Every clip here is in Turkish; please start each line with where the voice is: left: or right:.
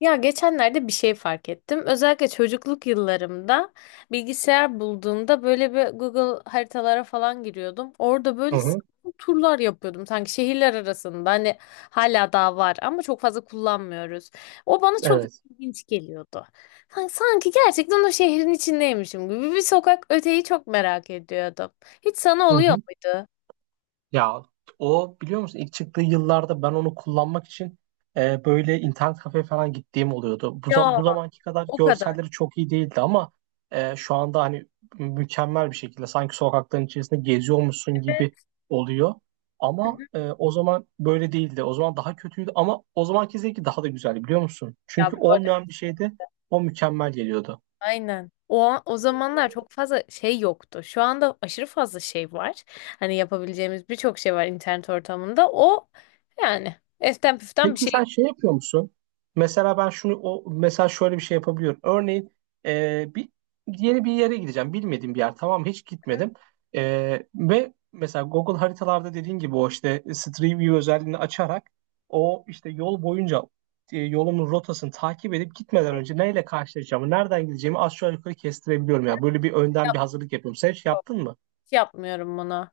left: Ya geçenlerde bir şey fark ettim. Özellikle çocukluk yıllarımda bilgisayar bulduğumda böyle bir Google haritalara falan giriyordum. Orada
right: Hı
left: böyle
right: hı,
left: sapma turlar yapıyordum sanki şehirler arasında. Hani hala daha var ama çok fazla kullanmıyoruz. O bana çok
right: evet.
left: ilginç geliyordu. Hani sanki gerçekten o şehrin içindeymişim gibi bir sokak öteyi çok merak ediyordum. Hiç sana
right: Hı
left: oluyor
right: hı.
left: muydu?
right: Ya o biliyor musun ilk çıktığı yıllarda ben onu kullanmak için böyle internet kafe falan gittiğim oluyordu.
left: Ya
right: Bu zamanki kadar
left: o kadar.
right: görselleri çok iyi değildi ama şu anda hani mükemmel bir şekilde sanki sokakların içerisinde geziyormuşsun gibi
left: Evet.
right: oluyor.
left: Hı
right: Ama
left: hı.
right: o zaman böyle değildi. O zaman daha kötüydü ama o zamanki zevki daha da güzeldi biliyor musun?
left: Ya
right: Çünkü
left: bu arada
right: olmayan bir şeyde o mükemmel geliyordu.
left: aynen. O, o zamanlar çok fazla şey yoktu. Şu anda aşırı fazla şey var. Hani yapabileceğimiz birçok şey var internet ortamında. O yani eften püften bir
right: Peki
left: şey
right: sen şey yapıyor musun? Mesela ben şunu o mesela şöyle bir şey yapabiliyorum. Örneğin e, bir yeni bir yere gideceğim. Bilmediğim bir yer. Tamam mı? Hiç gitmedim. E, Ve mesela Google haritalarda dediğin gibi o işte Street View özelliğini açarak o işte yol boyunca yolumun rotasını takip edip gitmeden önce neyle karşılaşacağımı, nereden gideceğimi aşağı yukarı kestirebiliyorum ya. Böyle bir önden bir
left: yok.
right: hazırlık yapıyorum. Sen hiç yaptın mı?
left: Hiç yapmıyorum bunu.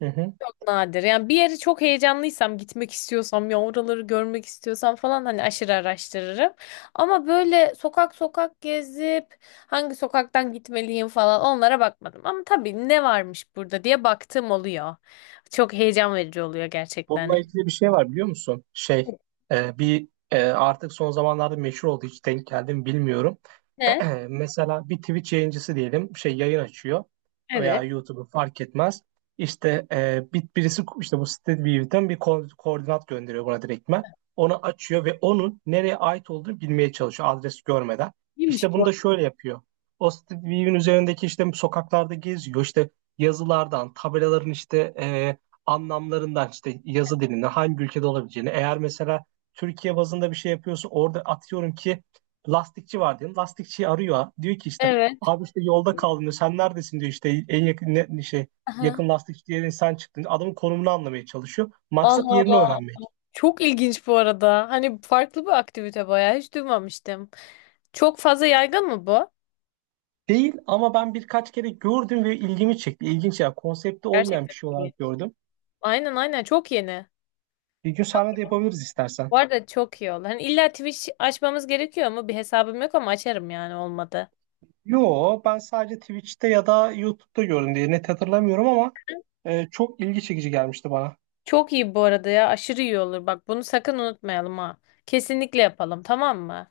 right: Hı hı.
left: Çok nadir. Yani bir yeri çok heyecanlıysam, gitmek istiyorsam, ya oraları görmek istiyorsam falan hani aşırı araştırırım. Ama böyle sokak sokak gezip hangi sokaktan gitmeliyim falan onlara bakmadım. Ama tabii ne varmış burada diye baktığım oluyor. Çok heyecan verici oluyor gerçekten.
right: Bununla ilgili bir şey var biliyor musun? Artık son zamanlarda meşhur oldu hiç denk geldim bilmiyorum.
left: Ne?
right: Mesela bir Twitch yayıncısı diyelim şey yayın açıyor
left: Evet.
right: veya YouTube'u fark etmez. İşte birisi işte bu StreetView'den bir koordinat gönderiyor buna direktmen. Onu açıyor ve onun nereye ait olduğunu bilmeye çalışıyor adres görmeden.
left: İyiymiş
right: İşte bunu
left: bu.
right: da şöyle yapıyor. O StreetView'in üzerindeki işte sokaklarda geziyor işte yazılardan, tabelaların işte anlamlarından işte yazı dilinde hangi ülkede olabileceğini. Eğer mesela Türkiye bazında bir şey yapıyorsa orada atıyorum ki lastikçi var diyelim. Lastikçiyi arıyor. Diyor ki işte
left: Evet.
right: abi işte yolda kaldım diyor. Sen neredesin diyor işte en yakın ne, şey
left: Aha.
right: yakın lastikçi diye sen çıktın. Adamın konumunu anlamaya çalışıyor. Maksat
left: Allah
right: yerini
left: Allah.
right: öğrenmek.
left: Çok ilginç bu arada. Hani farklı bir aktivite bayağı hiç duymamıştım. Çok fazla yaygın mı bu?
right: Değil ama ben birkaç kere gördüm ve ilgimi çekti. İlginç ya. Konsepti olmayan
left: Gerçekten
right: bir şey
left: ilginç.
right: olarak gördüm.
left: Aynen aynen, çok yeni.
right: Bir gün sahne de yapabiliriz istersen.
left: Bu arada çok iyi oldu. Hani illa Twitch açmamız gerekiyor mu? Bir hesabım yok ama açarım yani olmadı.
right: Yo, ben sadece Twitch'te ya da YouTube'da gördüm diye net hatırlamıyorum ama çok ilgi çekici gelmişti bana.
left: Çok iyi bu arada ya. Aşırı iyi olur. Bak bunu sakın unutmayalım ha. Kesinlikle yapalım, tamam mı?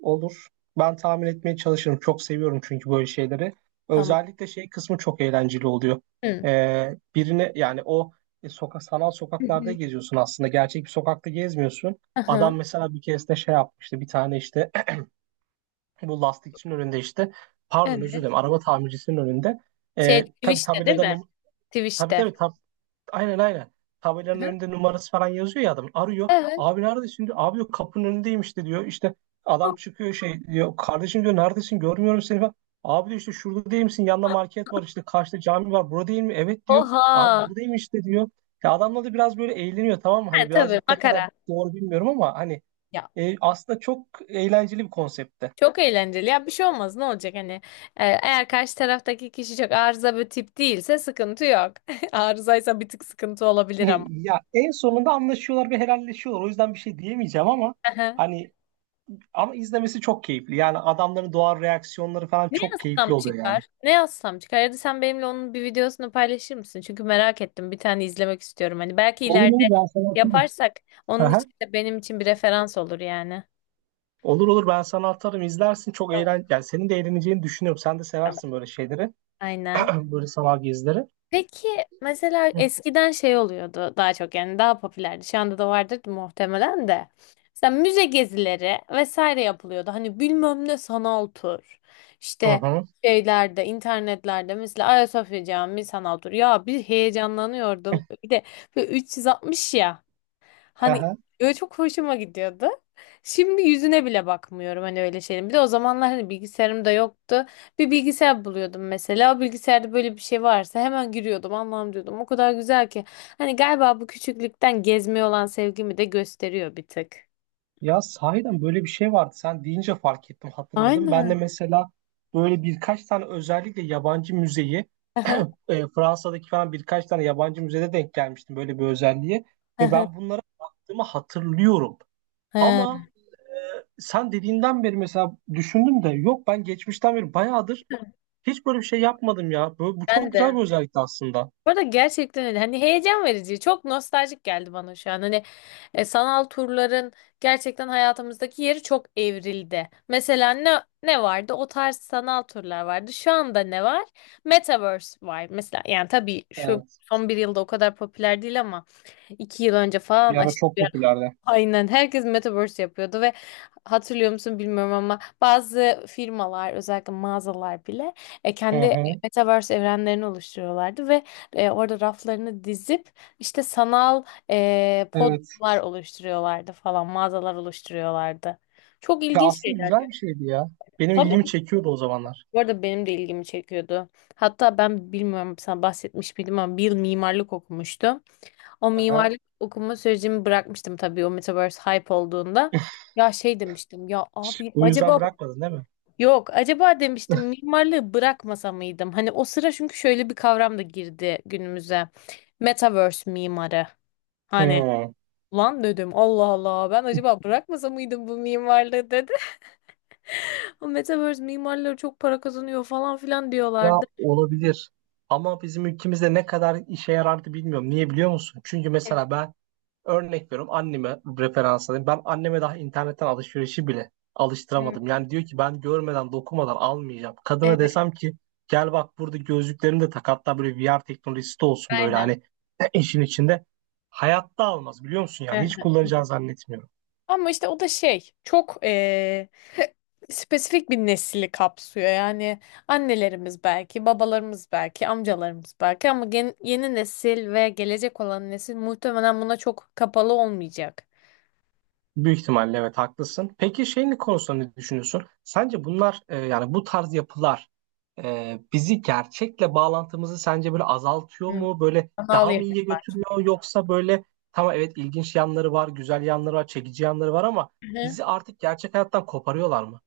right: Olur. Ben tahmin etmeye çalışırım. Çok seviyorum çünkü böyle şeyleri.
left: Tamam.
right: Özellikle şey kısmı çok eğlenceli oluyor.
left: Hı.
right: E, birine yani o e, sokak sanal
left: Hı
right: sokaklarda
left: hı.
right: geziyorsun aslında. Gerçek bir sokakta gezmiyorsun.
left: Aha.
right: Adam mesela bir keresinde şey yapmıştı. Bir tane işte bu lastikçinin önünde işte pardon özür dilerim
left: Evet.
right: araba tamircisinin önünde.
left: Şey
right: Tabii
left: Twitch'te değil mi?
right: tabii
left: Twitch'te.
right: Aynen aynen. Tabelanın
left: Aha.
right: önünde numarası falan yazıyor ya adam. Arıyor.
left: Evet.
right: Abi neredesin diyor. Abi yok kapının önündeymiş de diyor. İşte adam çıkıyor şey diyor. Kardeşim diyor neredesin görmüyorum seni falan. Abi diyor işte şurada değil misin? Yanında market var işte karşıda cami var. Burada değil mi? Evet diyor. Abi
left: Oha.
right: buradayım işte diyor. Ya adamla da biraz böyle eğleniyor tamam mı?
left: Ha,
right: Hani
left: tabii
right: birazcık ne kadar
left: makara.
right: doğru bilmiyorum ama hani
left: Ya
right: aslında çok eğlenceli bir konseptte.
left: çok eğlenceli. Ya bir şey olmaz. Ne olacak hani? Eğer karşı taraftaki kişi çok arıza bir tip değilse sıkıntı yok. Arızaysa bir tık sıkıntı olabilir ama.
right: Ya en sonunda anlaşıyorlar ve helalleşiyorlar. O yüzden bir şey diyemeyeceğim ama
left: Aha.
right: hani ama izlemesi çok keyifli. Yani adamların doğal reaksiyonları falan
left: Ne
right: çok
left: yazsam
right: keyifli oluyor yani.
left: çıkar? Ne yazsam çıkar? Ya da sen benimle onun bir videosunu paylaşır mısın? Çünkü merak ettim. Bir tane izlemek istiyorum. Hani belki
right: Olur
left: ileride
right: olur ben sana atarım.
left: yaparsak onun
right: Aha.
left: için de benim için bir referans olur yani.
right: Olur olur ben sana atarım izlersin çok
left: Tamam.
right: eğlen yani senin de eğleneceğini düşünüyorum. Sen de
left: Tamam.
right: seversin böyle şeyleri.
left: Aynen.
right: Böyle sanal gezileri.
left: Peki mesela
right: Hı
left: eskiden şey oluyordu daha çok, yani daha popülerdi. Şu anda da vardır muhtemelen de. Mesela müze gezileri vesaire yapılıyordu. Hani bilmem ne sanal tur. İşte
right: hı.
left: şeylerde, internetlerde mesela Ayasofya Camii sanal tur. Ya bir heyecanlanıyordum. Bir de böyle 360 ya. Hani
right: Aha.
left: böyle çok hoşuma gidiyordu. Şimdi yüzüne bile bakmıyorum hani öyle şeyin. Bir de o zamanlar hani bilgisayarım da yoktu. Bir bilgisayar buluyordum mesela. O bilgisayarda böyle bir şey varsa hemen giriyordum. Allah'ım diyordum. O kadar güzel ki. Hani galiba bu küçüklükten gezmeye olan sevgimi de gösteriyor bir tık.
right: Ya sahiden böyle bir şey vardı. Sen deyince fark ettim, hatırladım. Ben de
left: Aynen.
right: mesela böyle birkaç tane özellikle yabancı müzeyi
left: Aha,
right: Fransa'daki falan birkaç tane yabancı müzede denk gelmiştim böyle bir özelliğe ve
left: aha.
right: ben bunlara baktığımı hatırlıyorum.
left: He,
right: Ama sen dediğinden beri mesela düşündüm de yok ben geçmişten beri bayağıdır hiç böyle bir şey yapmadım ya. Bu çok
left: ben
right: güzel
left: de.
right: bir özellikti aslında.
left: Bu arada gerçekten öyle. Hani heyecan verici. Çok nostaljik geldi bana şu an. Hani sanal turların gerçekten hayatımızdaki yeri çok evrildi. Mesela ne ne vardı? O tarz sanal turlar vardı. Şu anda ne var? Metaverse var. Mesela yani tabii şu
right: Evet.
left: son bir yılda o kadar popüler değil ama iki yıl önce
right: Bir
left: falan
right: ara
left: aşırı
right: çok
left: bir
right: popülerdi.
left: aynen herkes metaverse yapıyordu ve hatırlıyor musun bilmiyorum ama bazı firmalar özellikle mağazalar bile
right: Hı
left: kendi
right: hı.
left: metaverse evrenlerini oluşturuyorlardı ve orada raflarını dizip işte sanal
right: Evet.
left: podlar oluşturuyorlardı falan, mağazalar oluşturuyorlardı. Çok
right: Ya
left: ilginç
right: aslında
left: şeyler
right: güzel
left: ya.
right: bir şeydi ya. Benim ilgimi
left: Tabii
right: çekiyordu o zamanlar.
left: bu arada benim de ilgimi çekiyordu. Hatta ben bilmiyorum sana bahsetmiş miydim ama bir yıl mimarlık okumuştum. O
right: Aha.
left: mimarlık okuma sürecimi bırakmıştım tabii o Metaverse hype olduğunda. Ya şey demiştim ya abi
right: Bu yüzden
left: acaba,
right: bırakmadın değil mi?
left: yok acaba demiştim mimarlığı bırakmasa mıydım? Hani o sıra çünkü şöyle bir kavram da girdi günümüze. Metaverse mimarı. Hani
right: Hı.
left: lan dedim Allah Allah ben acaba bırakmasa mıydım bu mimarlığı dedi. O Metaverse mimarları çok para kazanıyor falan filan
right: Ya
left: diyorlardı.
right: olabilir. Ama bizim ülkemizde ne kadar işe yarardı bilmiyorum. Niye biliyor musun? Çünkü
left: Evet,
right: mesela ben örnek veriyorum anneme referans alayım. Ben anneme daha internetten alışverişi bile alıştıramadım. Yani diyor ki ben görmeden dokunmadan almayacağım.
left: evet,
right: Kadına desem ki gel bak burada gözlüklerini de tak hatta böyle VR teknolojisi de olsun böyle
left: aynen.
right: hani işin içinde. Hayatta almaz biliyor musun yani hiç kullanacağını zannetmiyorum.
left: Ama işte o da şey çok spesifik bir nesli kapsıyor. Yani annelerimiz belki, babalarımız belki, amcalarımız belki ama yeni nesil ve gelecek olan nesil muhtemelen buna çok kapalı olmayacak.
right: Büyük ihtimalle evet haklısın. Peki şeyin konusunda ne düşünüyorsun? Sence bunlar yani bu tarz yapılar bizi gerçekle bağlantımızı sence böyle azaltıyor
left: Hı.
right: mu? Böyle
left: Anal
right: daha mı iyiye götürüyor yoksa böyle tamam evet ilginç yanları var, güzel yanları var, çekici yanları var ama
left: yemek.
right: bizi artık gerçek hayattan koparıyorlar mı?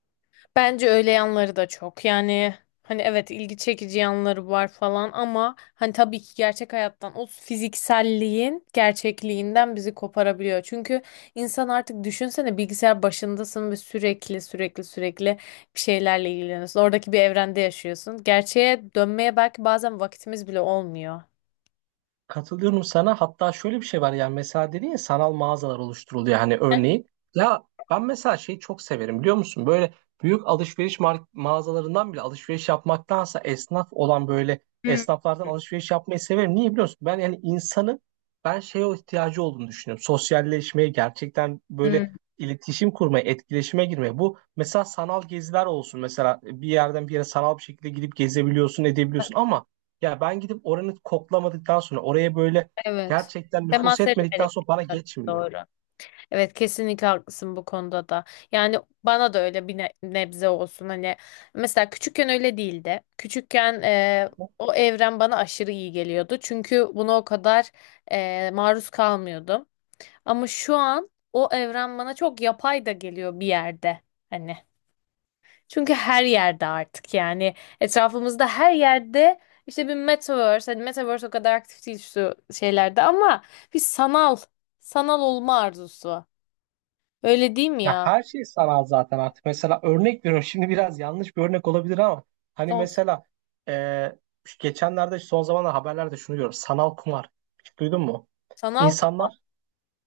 left: Bence öyle yanları da çok. Yani hani evet ilgi çekici yanları var falan ama hani tabii ki gerçek hayattan o fizikselliğin gerçekliğinden bizi koparabiliyor. Çünkü insan artık düşünsene bilgisayar başındasın ve sürekli bir şeylerle ilgileniyorsun. Oradaki bir evrende yaşıyorsun. Gerçeğe dönmeye belki bazen vakitimiz bile olmuyor.
right: Katılıyorum sana. Hatta şöyle bir şey var yani mesela dedin ya sanal mağazalar oluşturuluyor hani örneğin. Ya ben mesela şeyi çok severim biliyor musun? Böyle büyük alışveriş mağazalarından bile alışveriş yapmaktansa esnaf olan böyle
left: Hmm,
right: esnaflardan alışveriş yapmayı severim. Niye biliyor musun? Ben yani insanın ben şeye o ihtiyacı olduğunu düşünüyorum. Sosyalleşmeye gerçekten böyle iletişim kurmaya, etkileşime girmeye. Bu mesela sanal geziler olsun. Mesela bir yerden bir yere sanal bir şekilde gidip gezebiliyorsun, edebiliyorsun ama ya ben gidip oranı koklamadıktan sonra oraya böyle
left: evet.
right: gerçekten nüfus
left: Temas etmedik.
right: etmedikten sonra bana geçmiyor.
left: Doğru. Evet kesinlikle haklısın bu konuda da. Yani bana da öyle bir nebze olsun, hani mesela küçükken öyle değildi. Küçükken o evren bana aşırı iyi geliyordu. Çünkü buna o kadar maruz kalmıyordum. Ama şu an o evren bana çok yapay da geliyor bir yerde hani. Çünkü her yerde artık yani etrafımızda her yerde işte bir metaverse, hani metaverse o kadar aktif değil şu şeylerde ama bir sanal, sanal olma arzusu. Öyle değil mi
right: Ya
left: ya?
right: her şey sanal zaten artık. Mesela örnek veriyorum şimdi biraz yanlış bir örnek olabilir ama hani
left: Olsun.
right: mesela e, şu geçenlerde son zamanlarda haberlerde şunu görüyorum. Sanal kumar. Hiç duydun mu?
left: Sanal kumar.
right: İnsanlar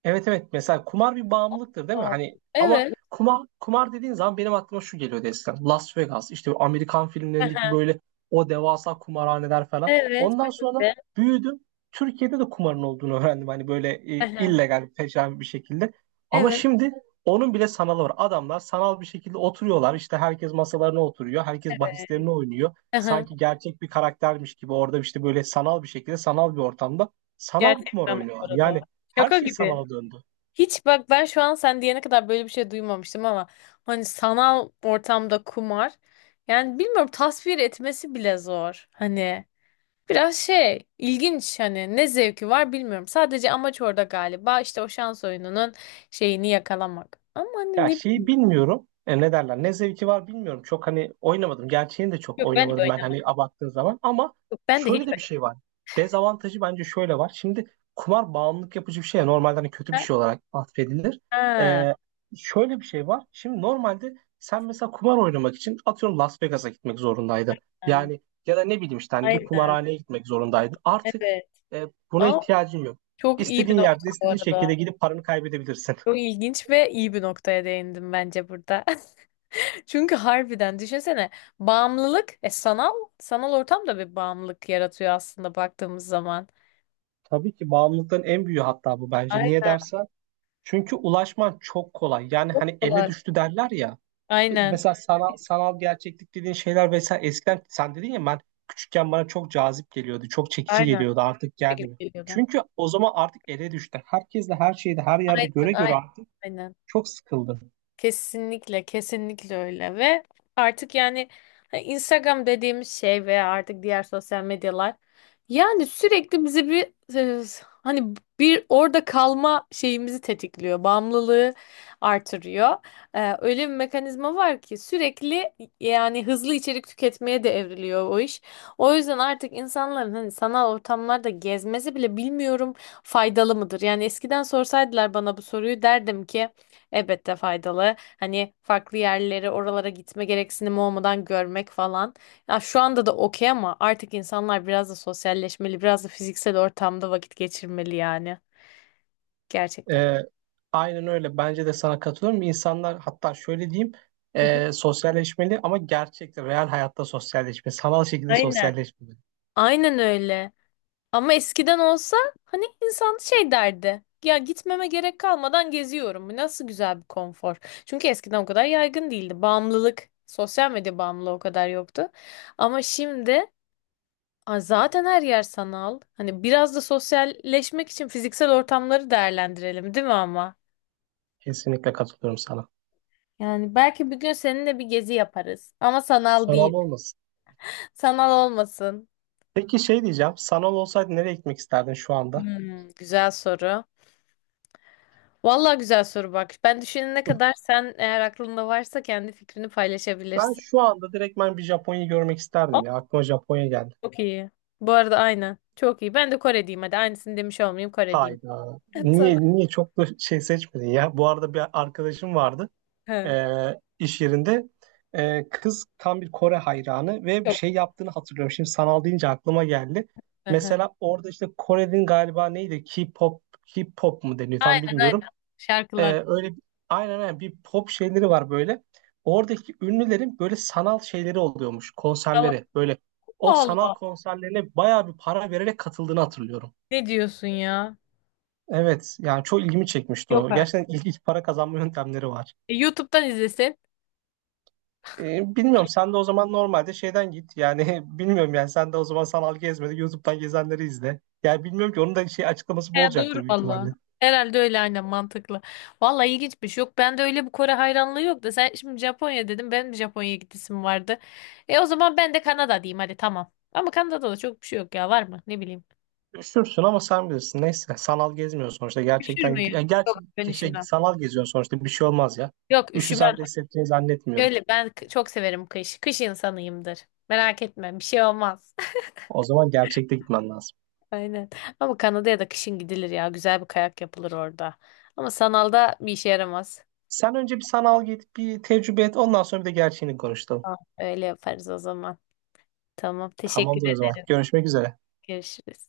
right: evet evet mesela kumar bir bağımlılıktır değil mi?
left: Aa,
right: Hani ama
left: evet.
right: kumar kumar dediğin zaman benim aklıma şu geliyor Destan. Las Vegas işte bu Amerikan filmlerindeki
left: Aha.
right: böyle o devasa kumarhaneler falan.
left: Evet.
right: Ondan
left: Ben
right: sonra
left: de.
right: büyüdüm. Türkiye'de de kumarın olduğunu öğrendim. Hani böyle
left: Aha.
right: illegal peşin bir şekilde. Ama
left: Evet.
right: şimdi onun bile sanalı var. Adamlar sanal bir şekilde oturuyorlar. İşte herkes masalarına oturuyor. Herkes bahislerini oynuyor.
left: Aha.
right: Sanki gerçek bir karaktermiş gibi orada işte böyle sanal bir şekilde sanal bir ortamda sanal bir kumar
left: Gerçekten bu
right: oynuyorlar.
left: arada.
right: Yani her
left: Şaka
right: şey
left: gibi.
right: sanala döndü.
left: Hiç bak ben şu an sen diyene kadar böyle bir şey duymamıştım ama hani sanal ortamda kumar, yani bilmiyorum tasvir etmesi bile zor. Hani biraz şey ilginç, hani ne zevki var bilmiyorum. Sadece amaç orada galiba işte o şans oyununun şeyini yakalamak. Ama hani
right: Ya
left: ne
right: şeyi
left: bileyim.
right: bilmiyorum. Ne derler? Ne zevki var bilmiyorum. Çok hani oynamadım. Gerçeğini de çok
left: Yok ben de
right: oynamadım ben
left: oynamam.
right: hani abarttığın zaman. Ama
left: Yok ben de hiç
right: şöyle de bir şey var. Dezavantajı bence şöyle var. Şimdi kumar bağımlılık yapıcı bir şey ya, normalde hani kötü bir
left: oynamam.
right: şey olarak atfedilir.
left: Ha.
right: E, Şöyle bir şey var. Şimdi normalde sen mesela kumar oynamak için atıyorum Las Vegas'a gitmek zorundaydın.
left: Ha.
right: Yani ya da ne bileyim işte hani bir
left: Aynen.
right: kumarhaneye gitmek zorundaydın. Artık
left: Evet.
right: e, buna
left: Ama
right: ihtiyacın yok.
left: çok iyi bir
right: İstediğin
left: nokta
right: yerde,
left: bu
right: istediğin şekilde
left: arada.
right: gidip paranı kaybedebilirsin.
left: Çok ilginç ve iyi bir noktaya değindim bence burada. Çünkü harbiden düşünsene bağımlılık sanal, sanal ortam da bir bağımlılık yaratıyor aslında baktığımız zaman.
right: Tabii ki bağımlılıkların en büyüğü hatta bu bence. Niye
left: Aynen.
right: dersen? Çünkü ulaşman çok kolay. Yani
left: Çok
right: hani elle
left: kolay.
right: düştü derler ya.
left: Aynen.
right: Mesela sanal gerçeklik dediğin şeyler vesaire eskiden sen dedin ya ben küçükken bana çok cazip geliyordu. Çok çekici
left: Aynen.
right: geliyordu.
left: Bu
right: Artık
left: şekilde
right: gelmiyor.
left: geliyordu.
right: Çünkü o zaman artık ele düştü. Herkesle her şeyde her yerde
left: Aynen.
right: göre
left: Aynen.
right: göre artık
left: Aynen.
right: çok sıkıldım.
left: Kesinlikle, kesinlikle öyle ve artık yani hani Instagram dediğimiz şey veya artık diğer sosyal medyalar yani sürekli bizi bir hani bir orada kalma şeyimizi tetikliyor, bağımlılığı artırıyor. Öyle bir mekanizma var ki sürekli yani hızlı içerik tüketmeye de evriliyor o iş. O yüzden artık insanların hani sanal ortamlarda gezmesi bile bilmiyorum faydalı mıdır? Yani eskiden sorsaydılar bana bu soruyu derdim ki elbette faydalı. Hani farklı yerleri oralara gitme gereksinimi olmadan görmek falan. Ya şu anda da okey ama artık insanlar biraz da sosyalleşmeli, biraz da fiziksel ortamda vakit geçirmeli yani. Gerçekten.
right: Ee, aynen öyle. Bence de sana katılıyorum. İnsanlar hatta şöyle diyeyim.
left: Hı hı.
right: Sosyalleşmeli ama gerçekte, real hayatta sosyalleşme. Sanal şekilde
left: Aynen.
right: sosyalleşme.
left: Aynen öyle. Ama eskiden olsa hani insan şey derdi. Ya gitmeme gerek kalmadan geziyorum. Bu nasıl güzel bir konfor. Çünkü eskiden o kadar yaygın değildi. Bağımlılık, sosyal medya bağımlılığı o kadar yoktu. Ama şimdi ay zaten her yer sanal. Hani biraz da sosyalleşmek için fiziksel ortamları değerlendirelim, değil mi ama?
right: Kesinlikle katılıyorum sana.
left: Yani belki bir gün seninle bir gezi yaparız. Ama sanal değil.
right: Sanal olmasın.
left: Sanal olmasın.
right: Peki şey diyeceğim. Sanal olsaydı nereye gitmek isterdin şu anda?
left: Hmm, güzel soru. Vallahi güzel soru bak. Ben düşünene kadar sen eğer aklında varsa kendi fikrini
right: Ben
left: paylaşabilirsin.
right: şu anda direktmen bir Japonya'yı görmek
left: Aa,
right: isterdim ya. Aklıma Japonya geldi.
left: çok iyi. Bu arada aynen. Çok iyi. Ben de Kore diyeyim hadi. Aynısını demiş olmayayım, Kore diyeyim.
right: Hayda.
left: Tamam.
right: Niye niye çok da şey seçmedin ya? Bu arada bir arkadaşım vardı
left: Hı.
right: iş yerinde. Kız tam bir Kore hayranı ve bir
left: Yok.
right: şey yaptığını hatırlıyorum. Şimdi sanal deyince aklıma geldi.
left: Hı hı.
right: Mesela orada işte Kore'nin galiba neydi? K-pop, K-pop mu deniyor tam
left: Aynen aynen.
right: bilmiyorum.
left: Şarkılar.
right: Ee, öyle bir- aynen aynen bir pop şeyleri var böyle. Oradaki ünlülerin böyle sanal şeyleri oluyormuş
left: Tamam.
right: konserleri. Böyle o
left: Allah
right: sanal
left: Allah.
right: konserlerine bayağı bir para vererek katıldığını hatırlıyorum.
left: Ne diyorsun ya?
right: Evet yani çok ilgimi çekmişti
left: Yok
right: o.
left: artık.
right: Gerçekten ilginç para kazanma yöntemleri var.
left: E, YouTube'dan izlesin.
right: Bilmiyorum sen de o zaman normalde şeyden git. Yani bilmiyorum yani sen de o zaman sanal gezmedi. YouTube'dan gezenleri izle. Yani bilmiyorum ki onun da şey açıklaması bu
left: He, doğru
right: olacaktır büyük
left: valla.
right: ihtimalle.
left: Herhalde öyle, aynen mantıklı. Valla ilginçmiş. Yok bende öyle bir Kore hayranlığı yok da sen şimdi Japonya dedim. Benim de Japonya'ya gidesim vardı. E o zaman ben de Kanada diyeyim hadi, tamam. Ama Kanada'da da çok bir şey yok ya, var mı? Ne bileyim.
right: Üşürsün ama sen bilirsin. Neyse sanal gezmiyorsun sonuçta.
left: Üşür
right: Gerçekten gidip ya
left: müyüm? Yok
right: gerçi
left: ben
right: şey,
left: üşümem.
right: sanal geziyorsun sonuçta bir şey olmaz ya.
left: Yok üşümem.
right: Üşüsen de hissettiğini zannetmiyorum.
left: Şöyle ben çok severim kış. Kış insanıyımdır. Merak etme bir şey olmaz.
right: O zaman gerçekte gitmen lazım.
left: Aynen. Ama Kanada'ya da kışın gidilir ya. Güzel bir kayak yapılır orada. Ama sanalda bir işe yaramaz.
right: Sen önce bir sanal git, bir tecrübe et. Ondan sonra bir de gerçeğini konuşalım.
left: Tamam, öyle yaparız o zaman. Tamam, teşekkür
right: Tamamdır o zaman.
left: ederim.
right: Görüşmek üzere.
left: Görüşürüz.